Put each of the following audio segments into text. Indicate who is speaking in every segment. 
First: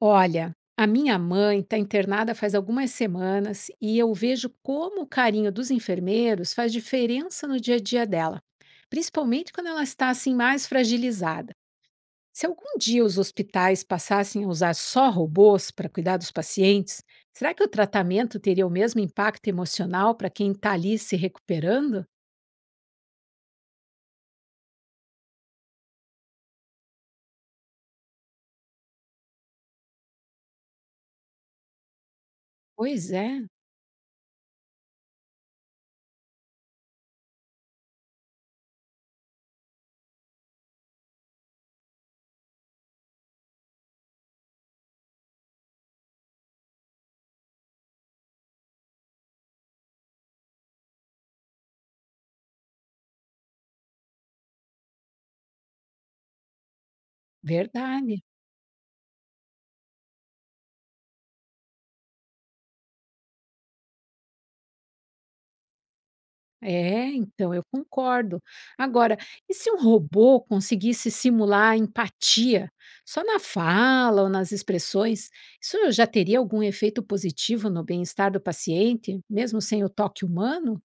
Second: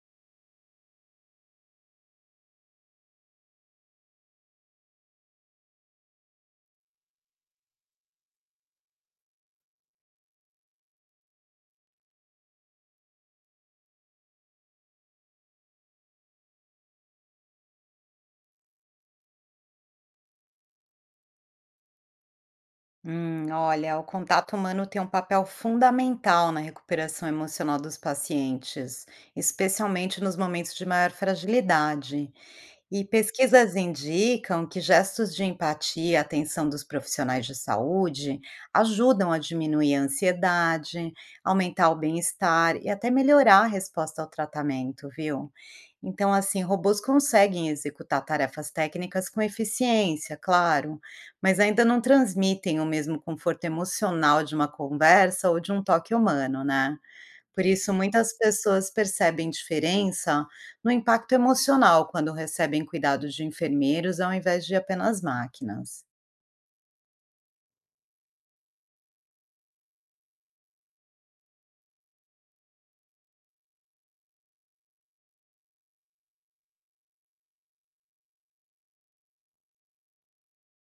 Speaker 1: Olha, a minha mãe está internada faz algumas semanas e eu vejo como o carinho dos enfermeiros faz diferença no dia a dia dela, principalmente quando ela está assim mais fragilizada. Se algum dia os hospitais passassem a usar só robôs para cuidar dos pacientes, será que o tratamento teria o mesmo impacto emocional para quem está ali se recuperando?
Speaker 2: Olha, o contato humano tem um papel fundamental na recuperação emocional dos pacientes, especialmente nos momentos de maior fragilidade. E
Speaker 1: Pois é,
Speaker 2: pesquisas indicam que gestos de empatia e atenção dos profissionais de saúde ajudam a diminuir a ansiedade, aumentar o bem-estar e até melhorar a resposta ao tratamento, viu? Então, assim, robôs conseguem executar tarefas técnicas com eficiência, claro, mas ainda não transmitem o mesmo conforto emocional de uma conversa ou de um toque humano, né? Por isso,
Speaker 1: verdade.
Speaker 2: muitas pessoas percebem diferença no impacto emocional quando recebem cuidados de enfermeiros ao invés de apenas máquinas.
Speaker 1: É, então, eu concordo. Agora, e se um robô conseguisse simular empatia só na fala ou nas expressões, isso já teria algum efeito positivo no bem-estar do paciente, mesmo sem o toque humano?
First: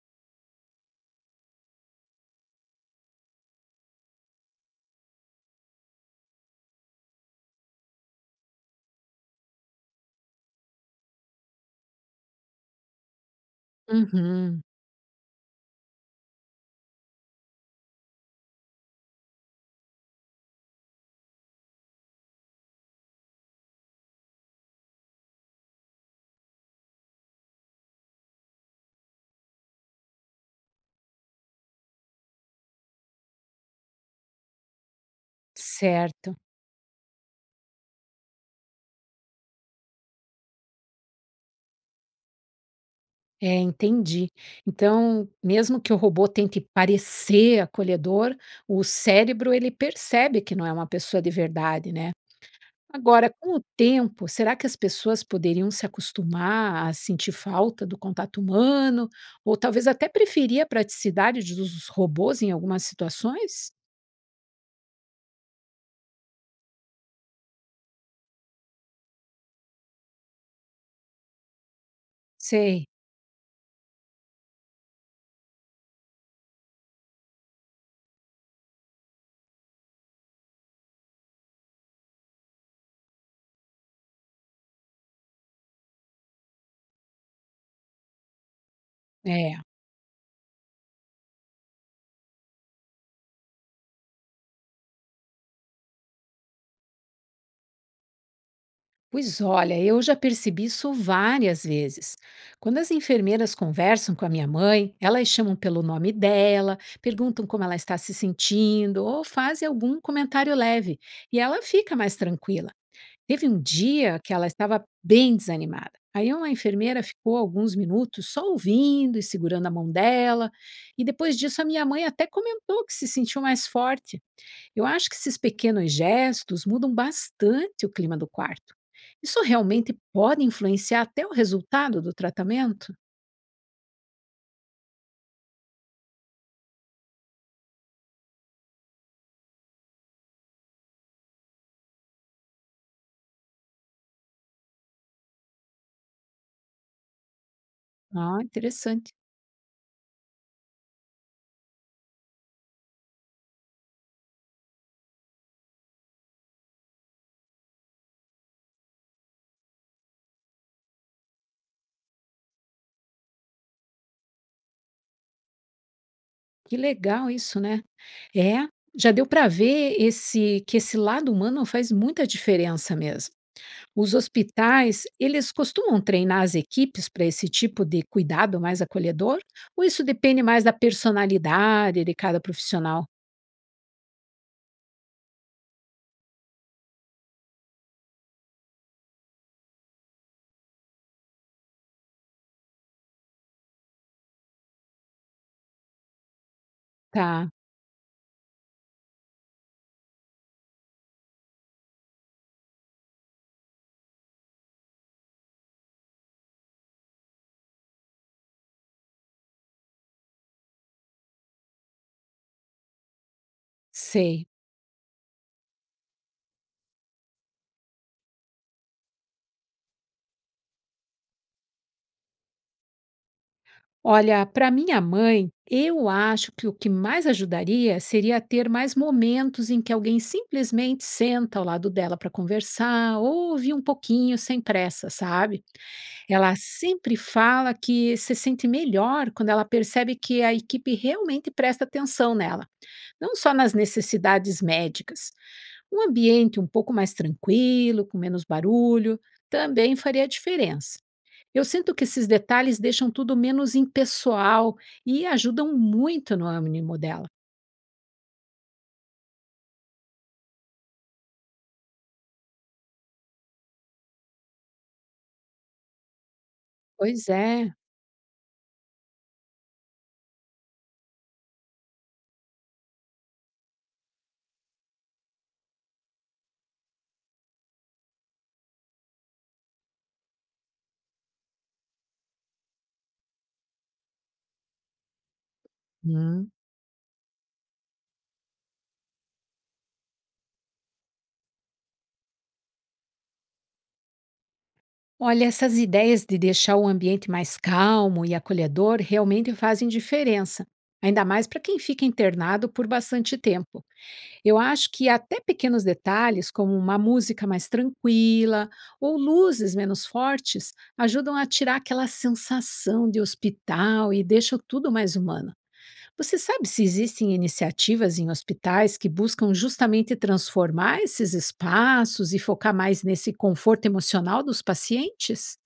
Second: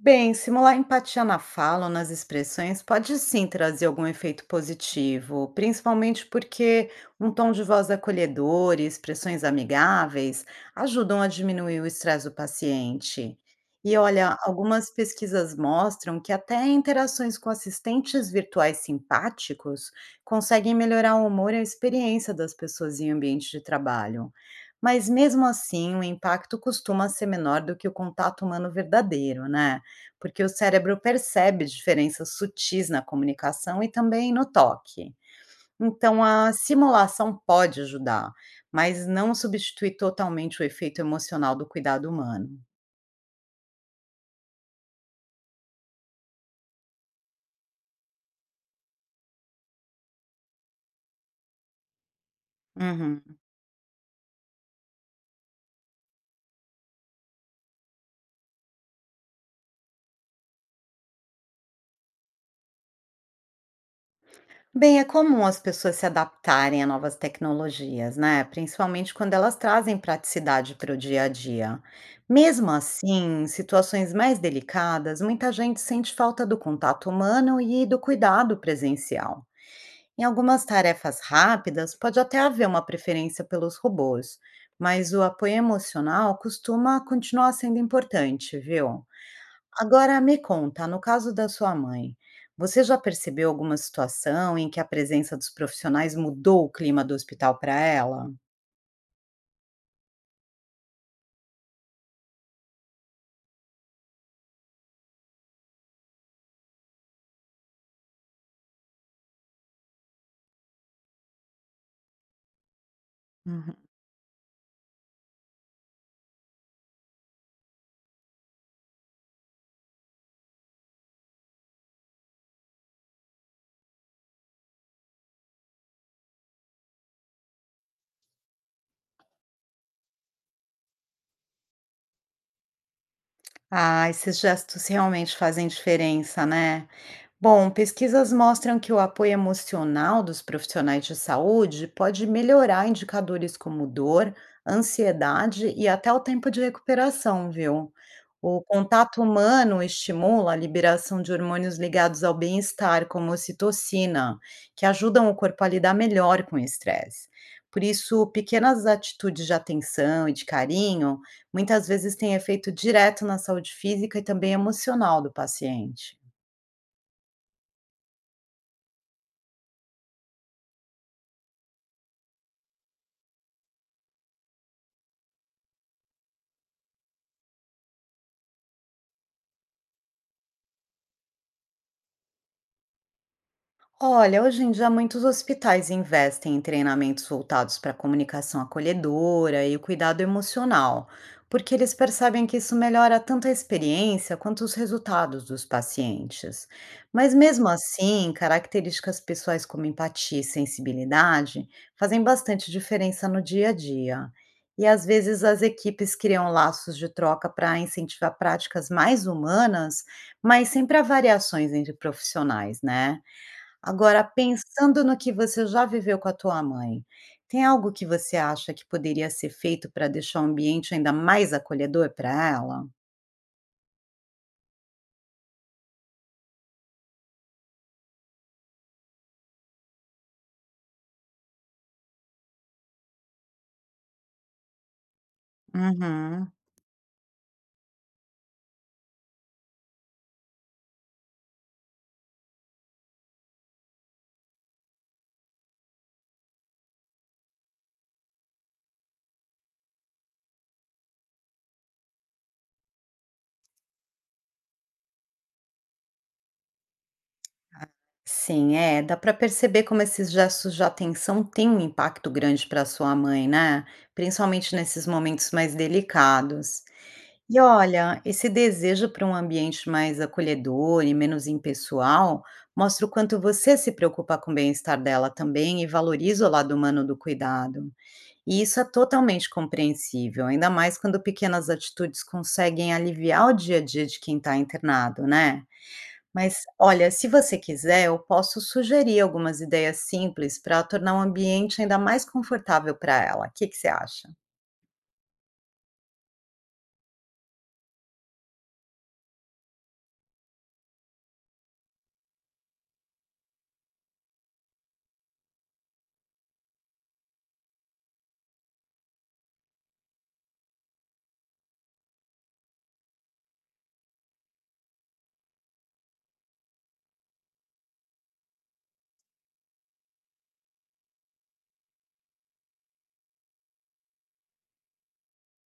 Speaker 2: Bem, simular empatia na fala ou nas expressões pode sim trazer algum efeito positivo, principalmente porque um tom de voz acolhedor e expressões amigáveis ajudam a diminuir o estresse do paciente. E olha,
Speaker 1: Uhum,
Speaker 2: algumas pesquisas mostram que até interações com assistentes virtuais simpáticos conseguem melhorar o humor e a experiência das pessoas em ambiente de trabalho. Mas mesmo assim, o impacto costuma ser menor do que o contato humano verdadeiro, né? Porque o cérebro percebe diferenças sutis na comunicação e também no toque. Então,
Speaker 1: certo.
Speaker 2: a simulação pode ajudar, mas não substitui totalmente o efeito emocional do cuidado humano.
Speaker 1: É, entendi. Então, mesmo que o robô tente parecer acolhedor, o cérebro ele percebe que não é uma pessoa de verdade, né? Agora,
Speaker 2: Uhum.
Speaker 1: com o tempo, será que as pessoas poderiam se acostumar a sentir falta do contato humano? Ou talvez até preferir a praticidade dos robôs em algumas situações?
Speaker 2: Bem, é comum as pessoas se adaptarem a novas tecnologias, né? Principalmente quando elas trazem praticidade para o dia a dia. Mesmo
Speaker 1: Sei.
Speaker 2: assim, em situações mais delicadas, muita gente sente falta do contato humano e do cuidado presencial. Em algumas tarefas rápidas, pode até haver uma preferência pelos robôs, mas o apoio emocional costuma continuar sendo importante, viu?
Speaker 1: É.
Speaker 2: Agora me conta, no caso da sua mãe, você já percebeu alguma situação em que a presença dos profissionais mudou o clima do hospital para ela?
Speaker 1: Pois olha, eu já percebi isso várias vezes. Quando as enfermeiras conversam com a minha mãe, elas chamam pelo nome dela, perguntam como ela está se sentindo ou fazem algum comentário leve, e ela fica mais tranquila. Teve um
Speaker 2: Uhum.
Speaker 1: dia que ela estava bem desanimada. Aí uma enfermeira ficou alguns minutos só ouvindo e segurando a mão dela, e depois disso a minha mãe até comentou que se sentiu mais forte. Eu acho que esses pequenos gestos mudam bastante o clima do quarto. Isso realmente pode influenciar até o resultado do tratamento?
Speaker 2: Ah, esses gestos realmente fazem diferença, né? Bom, pesquisas mostram que o apoio emocional dos profissionais de saúde pode melhorar indicadores como dor, ansiedade e até o tempo de recuperação, viu?
Speaker 1: Ah,
Speaker 2: O
Speaker 1: interessante.
Speaker 2: contato humano estimula a liberação de hormônios ligados ao bem-estar, como ocitocina, que ajudam o corpo a lidar melhor com o estresse. Por isso, pequenas atitudes de atenção e de carinho muitas vezes têm efeito direto na saúde física e também emocional do paciente.
Speaker 1: Que legal isso, né? É, já deu para ver esse lado humano faz muita diferença mesmo. Os hospitais, eles costumam treinar as equipes para esse tipo de cuidado mais acolhedor? Ou isso depende mais da personalidade de cada profissional?
Speaker 2: Olha, hoje em dia muitos hospitais investem em treinamentos voltados para a comunicação acolhedora e o cuidado emocional, porque eles percebem que isso melhora tanto a experiência quanto os resultados dos pacientes. Mas
Speaker 1: Tá,
Speaker 2: mesmo assim, características pessoais como empatia e sensibilidade fazem bastante diferença no dia a dia. E às vezes as equipes criam laços de troca para incentivar práticas mais humanas, mas sempre há variações entre profissionais, né? Agora,
Speaker 1: sei.
Speaker 2: pensando no que você já viveu com a tua mãe, tem algo que você acha que poderia ser feito para deixar o ambiente ainda mais acolhedor para ela?
Speaker 1: Olha, para minha mãe, eu acho que o que mais ajudaria seria ter mais momentos em que alguém simplesmente senta ao lado dela para conversar, ouve um pouquinho sem pressa, sabe?
Speaker 2: Uhum.
Speaker 1: Ela sempre fala que se sente melhor quando ela percebe que a equipe realmente presta atenção nela, não só nas necessidades médicas. Um ambiente um pouco mais tranquilo, com menos barulho, também faria diferença. Eu sinto que esses detalhes deixam tudo menos impessoal e ajudam muito no ânimo dela.
Speaker 2: Sim, é, dá para perceber como esses gestos de atenção têm um impacto grande para sua mãe, né? Principalmente nesses momentos mais delicados.
Speaker 1: Pois
Speaker 2: E
Speaker 1: é.
Speaker 2: olha, esse desejo para um ambiente mais acolhedor e menos impessoal mostra o quanto você se preocupa com o bem-estar dela também e valoriza o lado humano do cuidado. E isso é totalmente compreensível, ainda mais quando pequenas atitudes conseguem aliviar o dia a dia de quem está internado, né?
Speaker 1: Hum.
Speaker 2: Mas olha, se você quiser, eu posso sugerir algumas ideias simples para tornar o ambiente ainda mais confortável para ela. O que que você acha?
Speaker 1: Olha, essas ideias de deixar o ambiente mais calmo e acolhedor realmente fazem diferença, ainda mais para quem fica internado por bastante tempo. Eu acho que até pequenos detalhes, como uma música mais tranquila ou luzes menos fortes, ajudam a tirar aquela sensação de hospital e deixam tudo mais humano. Você sabe se existem iniciativas em hospitais que buscam justamente transformar esses espaços e focar mais nesse conforto emocional dos pacientes?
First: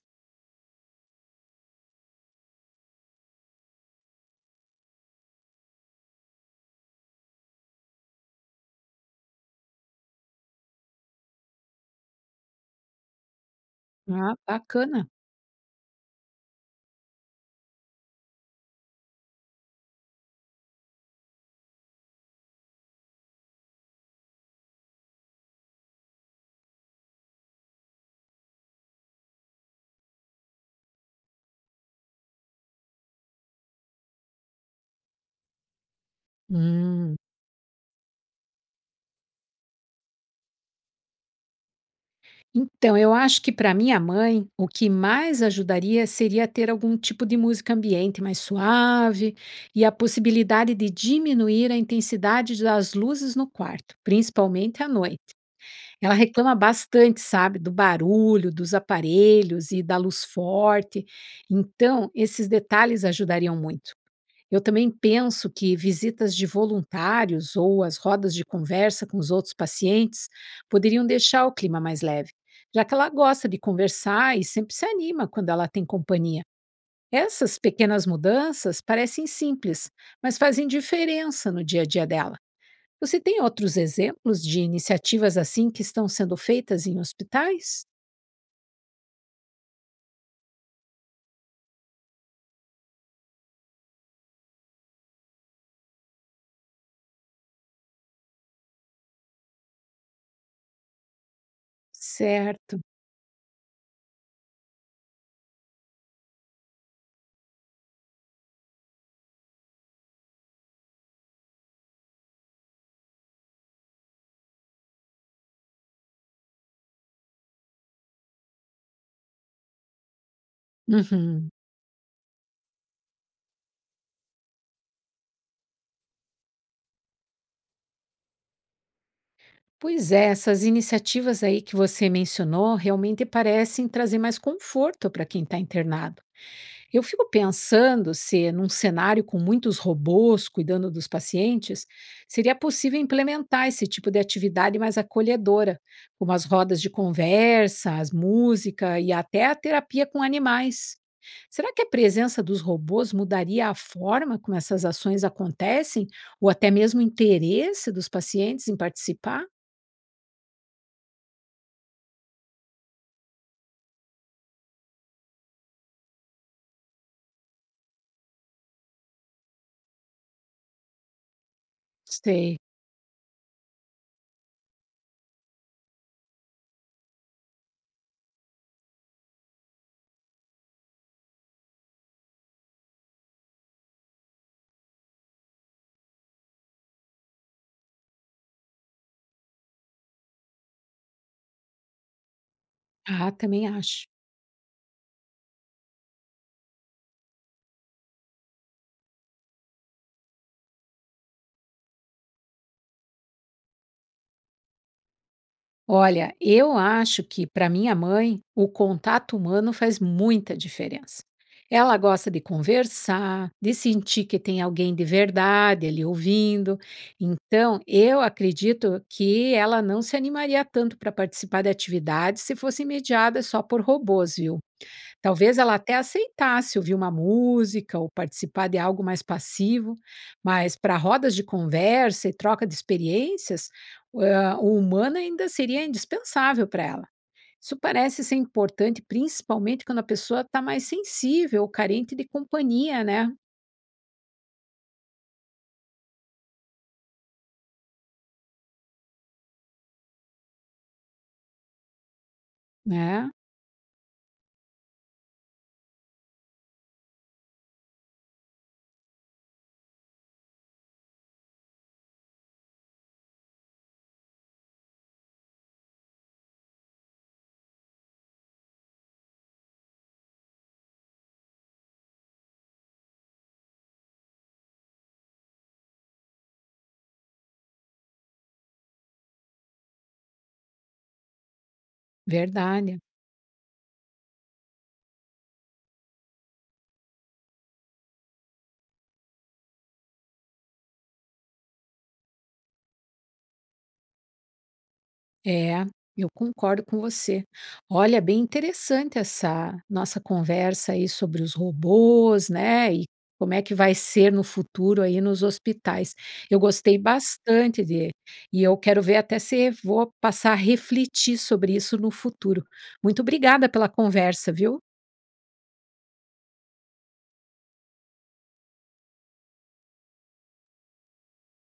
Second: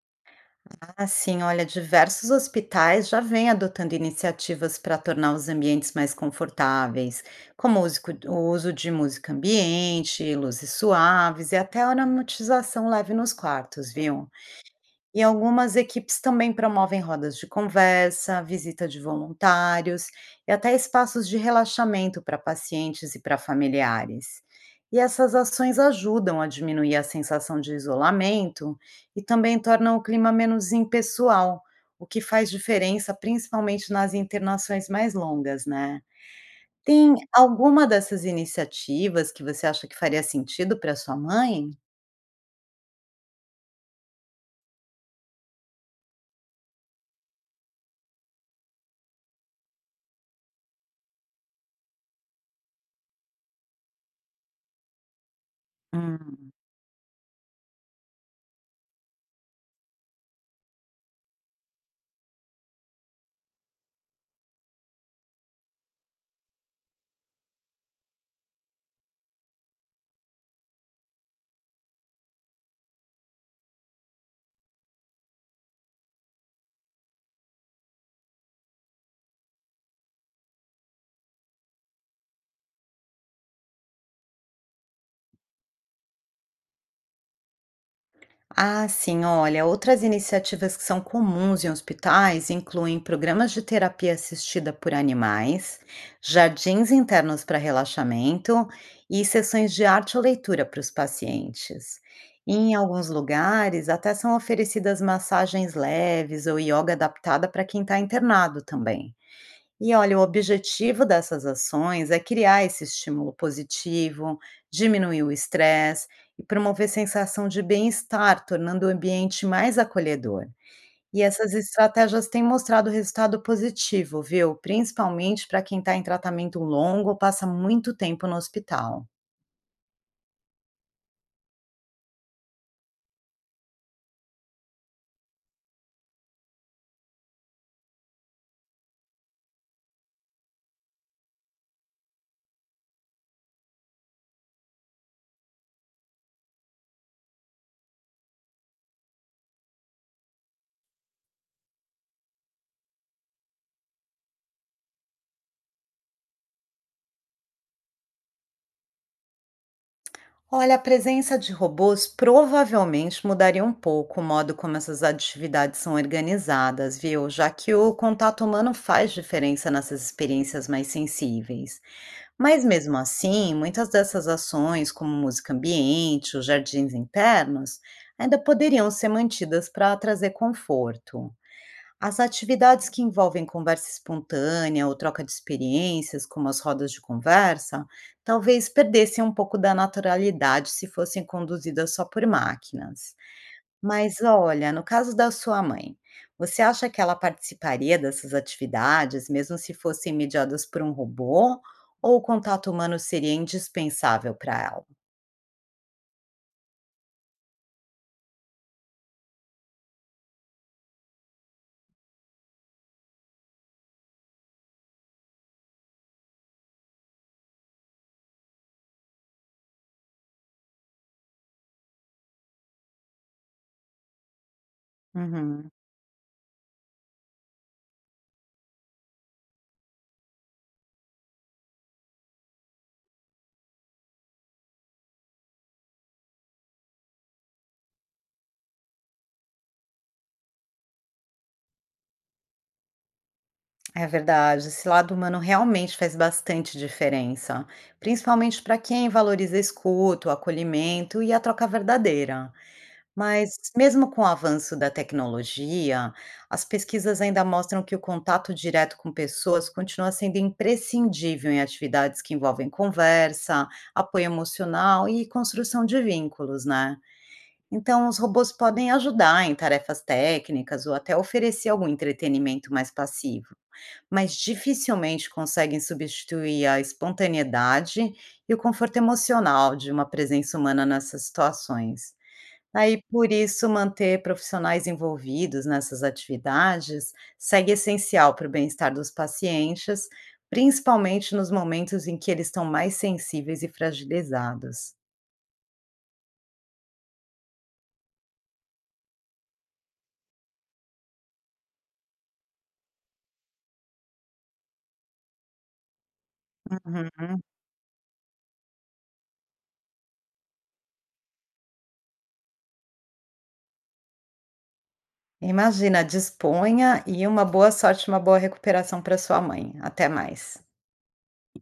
Speaker 2: Ah, sim, olha, diversos hospitais já vêm adotando iniciativas para tornar os ambientes mais confortáveis, como o uso de música ambiente, luzes suaves e até aromatização leve nos quartos, viu?
Speaker 1: Ah, bacana.
Speaker 2: E algumas equipes também promovem rodas de conversa, visita de voluntários e até espaços de relaxamento para pacientes e para familiares. E essas ações ajudam a diminuir a sensação de isolamento e também tornam o clima menos impessoal, o que faz diferença principalmente nas internações mais longas, né? Tem
Speaker 1: Hum.
Speaker 2: alguma dessas iniciativas que você acha que faria sentido para sua mãe?
Speaker 1: Então, eu acho que para minha mãe, o que mais ajudaria seria ter algum tipo de música ambiente mais suave e a possibilidade de diminuir a intensidade das luzes no quarto, principalmente à noite. Ela reclama
Speaker 2: Hum.
Speaker 1: bastante, sabe, do barulho, dos aparelhos e da luz forte. Então, esses detalhes ajudariam muito. Eu também penso que visitas de voluntários ou as rodas de conversa com os outros pacientes poderiam deixar o clima mais leve, já que ela gosta de conversar e sempre se anima quando ela tem companhia. Essas pequenas mudanças parecem simples, mas fazem diferença no dia a dia dela. Você tem outros exemplos de iniciativas assim que estão sendo feitas em hospitais?
Speaker 2: Ah, sim, olha, outras iniciativas que são comuns em hospitais incluem programas de terapia assistida por animais, jardins internos para relaxamento e sessões de arte ou leitura para os pacientes. E em
Speaker 1: Certo.
Speaker 2: alguns lugares, até são oferecidas massagens leves ou yoga adaptada para quem está internado também. E olha, o objetivo dessas ações é criar esse estímulo positivo, diminuir o estresse e promover sensação de bem-estar, tornando o ambiente mais acolhedor. E
Speaker 1: Uhum.
Speaker 2: essas estratégias têm mostrado resultado positivo, viu? Principalmente para quem está em tratamento longo ou passa muito tempo no hospital.
Speaker 1: Pois é, essas iniciativas aí que você mencionou realmente parecem trazer mais conforto para quem está internado. Eu fico pensando se, num cenário com muitos robôs cuidando dos pacientes, seria possível implementar esse tipo de atividade mais acolhedora, como as rodas de conversa, as música e até a terapia com animais. Será que a presença dos robôs mudaria a forma como essas ações acontecem, ou até mesmo o interesse dos pacientes em participar?
Speaker 2: Olha, a presença de robôs provavelmente mudaria um pouco o modo como essas atividades são organizadas, viu? Já que o contato humano faz diferença nessas experiências mais sensíveis.
Speaker 1: Sei.
Speaker 2: Mas mesmo assim, muitas dessas ações, como música ambiente, os jardins internos, ainda poderiam ser mantidas para trazer conforto. As atividades que envolvem conversa espontânea ou troca de experiências, como as rodas de conversa, talvez perdessem um pouco da naturalidade se fossem conduzidas só por máquinas.
Speaker 1: Ah, também acho.
Speaker 2: Mas olha, no caso da sua mãe, você acha que ela participaria dessas atividades, mesmo se fossem mediadas por um robô, ou o contato humano seria indispensável para ela?
Speaker 1: Olha, eu acho que para minha mãe o contato humano faz muita diferença. Ela gosta de conversar, de sentir que tem alguém de verdade ali ouvindo. Então, eu acredito que ela não se animaria tanto para participar de atividades se fossem mediadas só por robôs, viu? Talvez
Speaker 2: Uhum.
Speaker 1: ela até aceitasse ouvir uma música ou participar de algo mais passivo, mas para rodas de conversa e troca de experiências, ah, o humano ainda seria indispensável para ela. Isso parece ser importante, principalmente quando a pessoa está mais sensível ou carente de companhia, né?
Speaker 2: É verdade, esse lado humano realmente faz bastante diferença, principalmente para quem valoriza escuta, o acolhimento e a troca verdadeira.
Speaker 1: Né?
Speaker 2: Mas, mesmo com o avanço da tecnologia, as pesquisas ainda mostram que o contato direto com pessoas continua sendo imprescindível em atividades que envolvem conversa, apoio emocional e construção de vínculos, né? Então, os robôs podem ajudar em tarefas técnicas ou até oferecer algum entretenimento mais passivo, mas dificilmente conseguem substituir a espontaneidade e o conforto emocional de uma presença humana nessas situações.
Speaker 1: Verdade.
Speaker 2: Aí, por isso, manter profissionais envolvidos nessas atividades segue essencial para o bem-estar dos pacientes, principalmente nos momentos em que eles estão mais sensíveis e fragilizados.
Speaker 1: É, eu concordo com você. Olha, bem interessante essa nossa conversa aí sobre os robôs, né? E como é que vai ser no futuro aí nos hospitais. Eu gostei
Speaker 2: Uhum.
Speaker 1: bastante, e eu quero ver até se vou passar a refletir sobre isso no futuro. Muito obrigada pela conversa, viu?
Speaker 2: Imagina, disponha e uma boa sorte, uma boa recuperação para sua mãe. Até mais.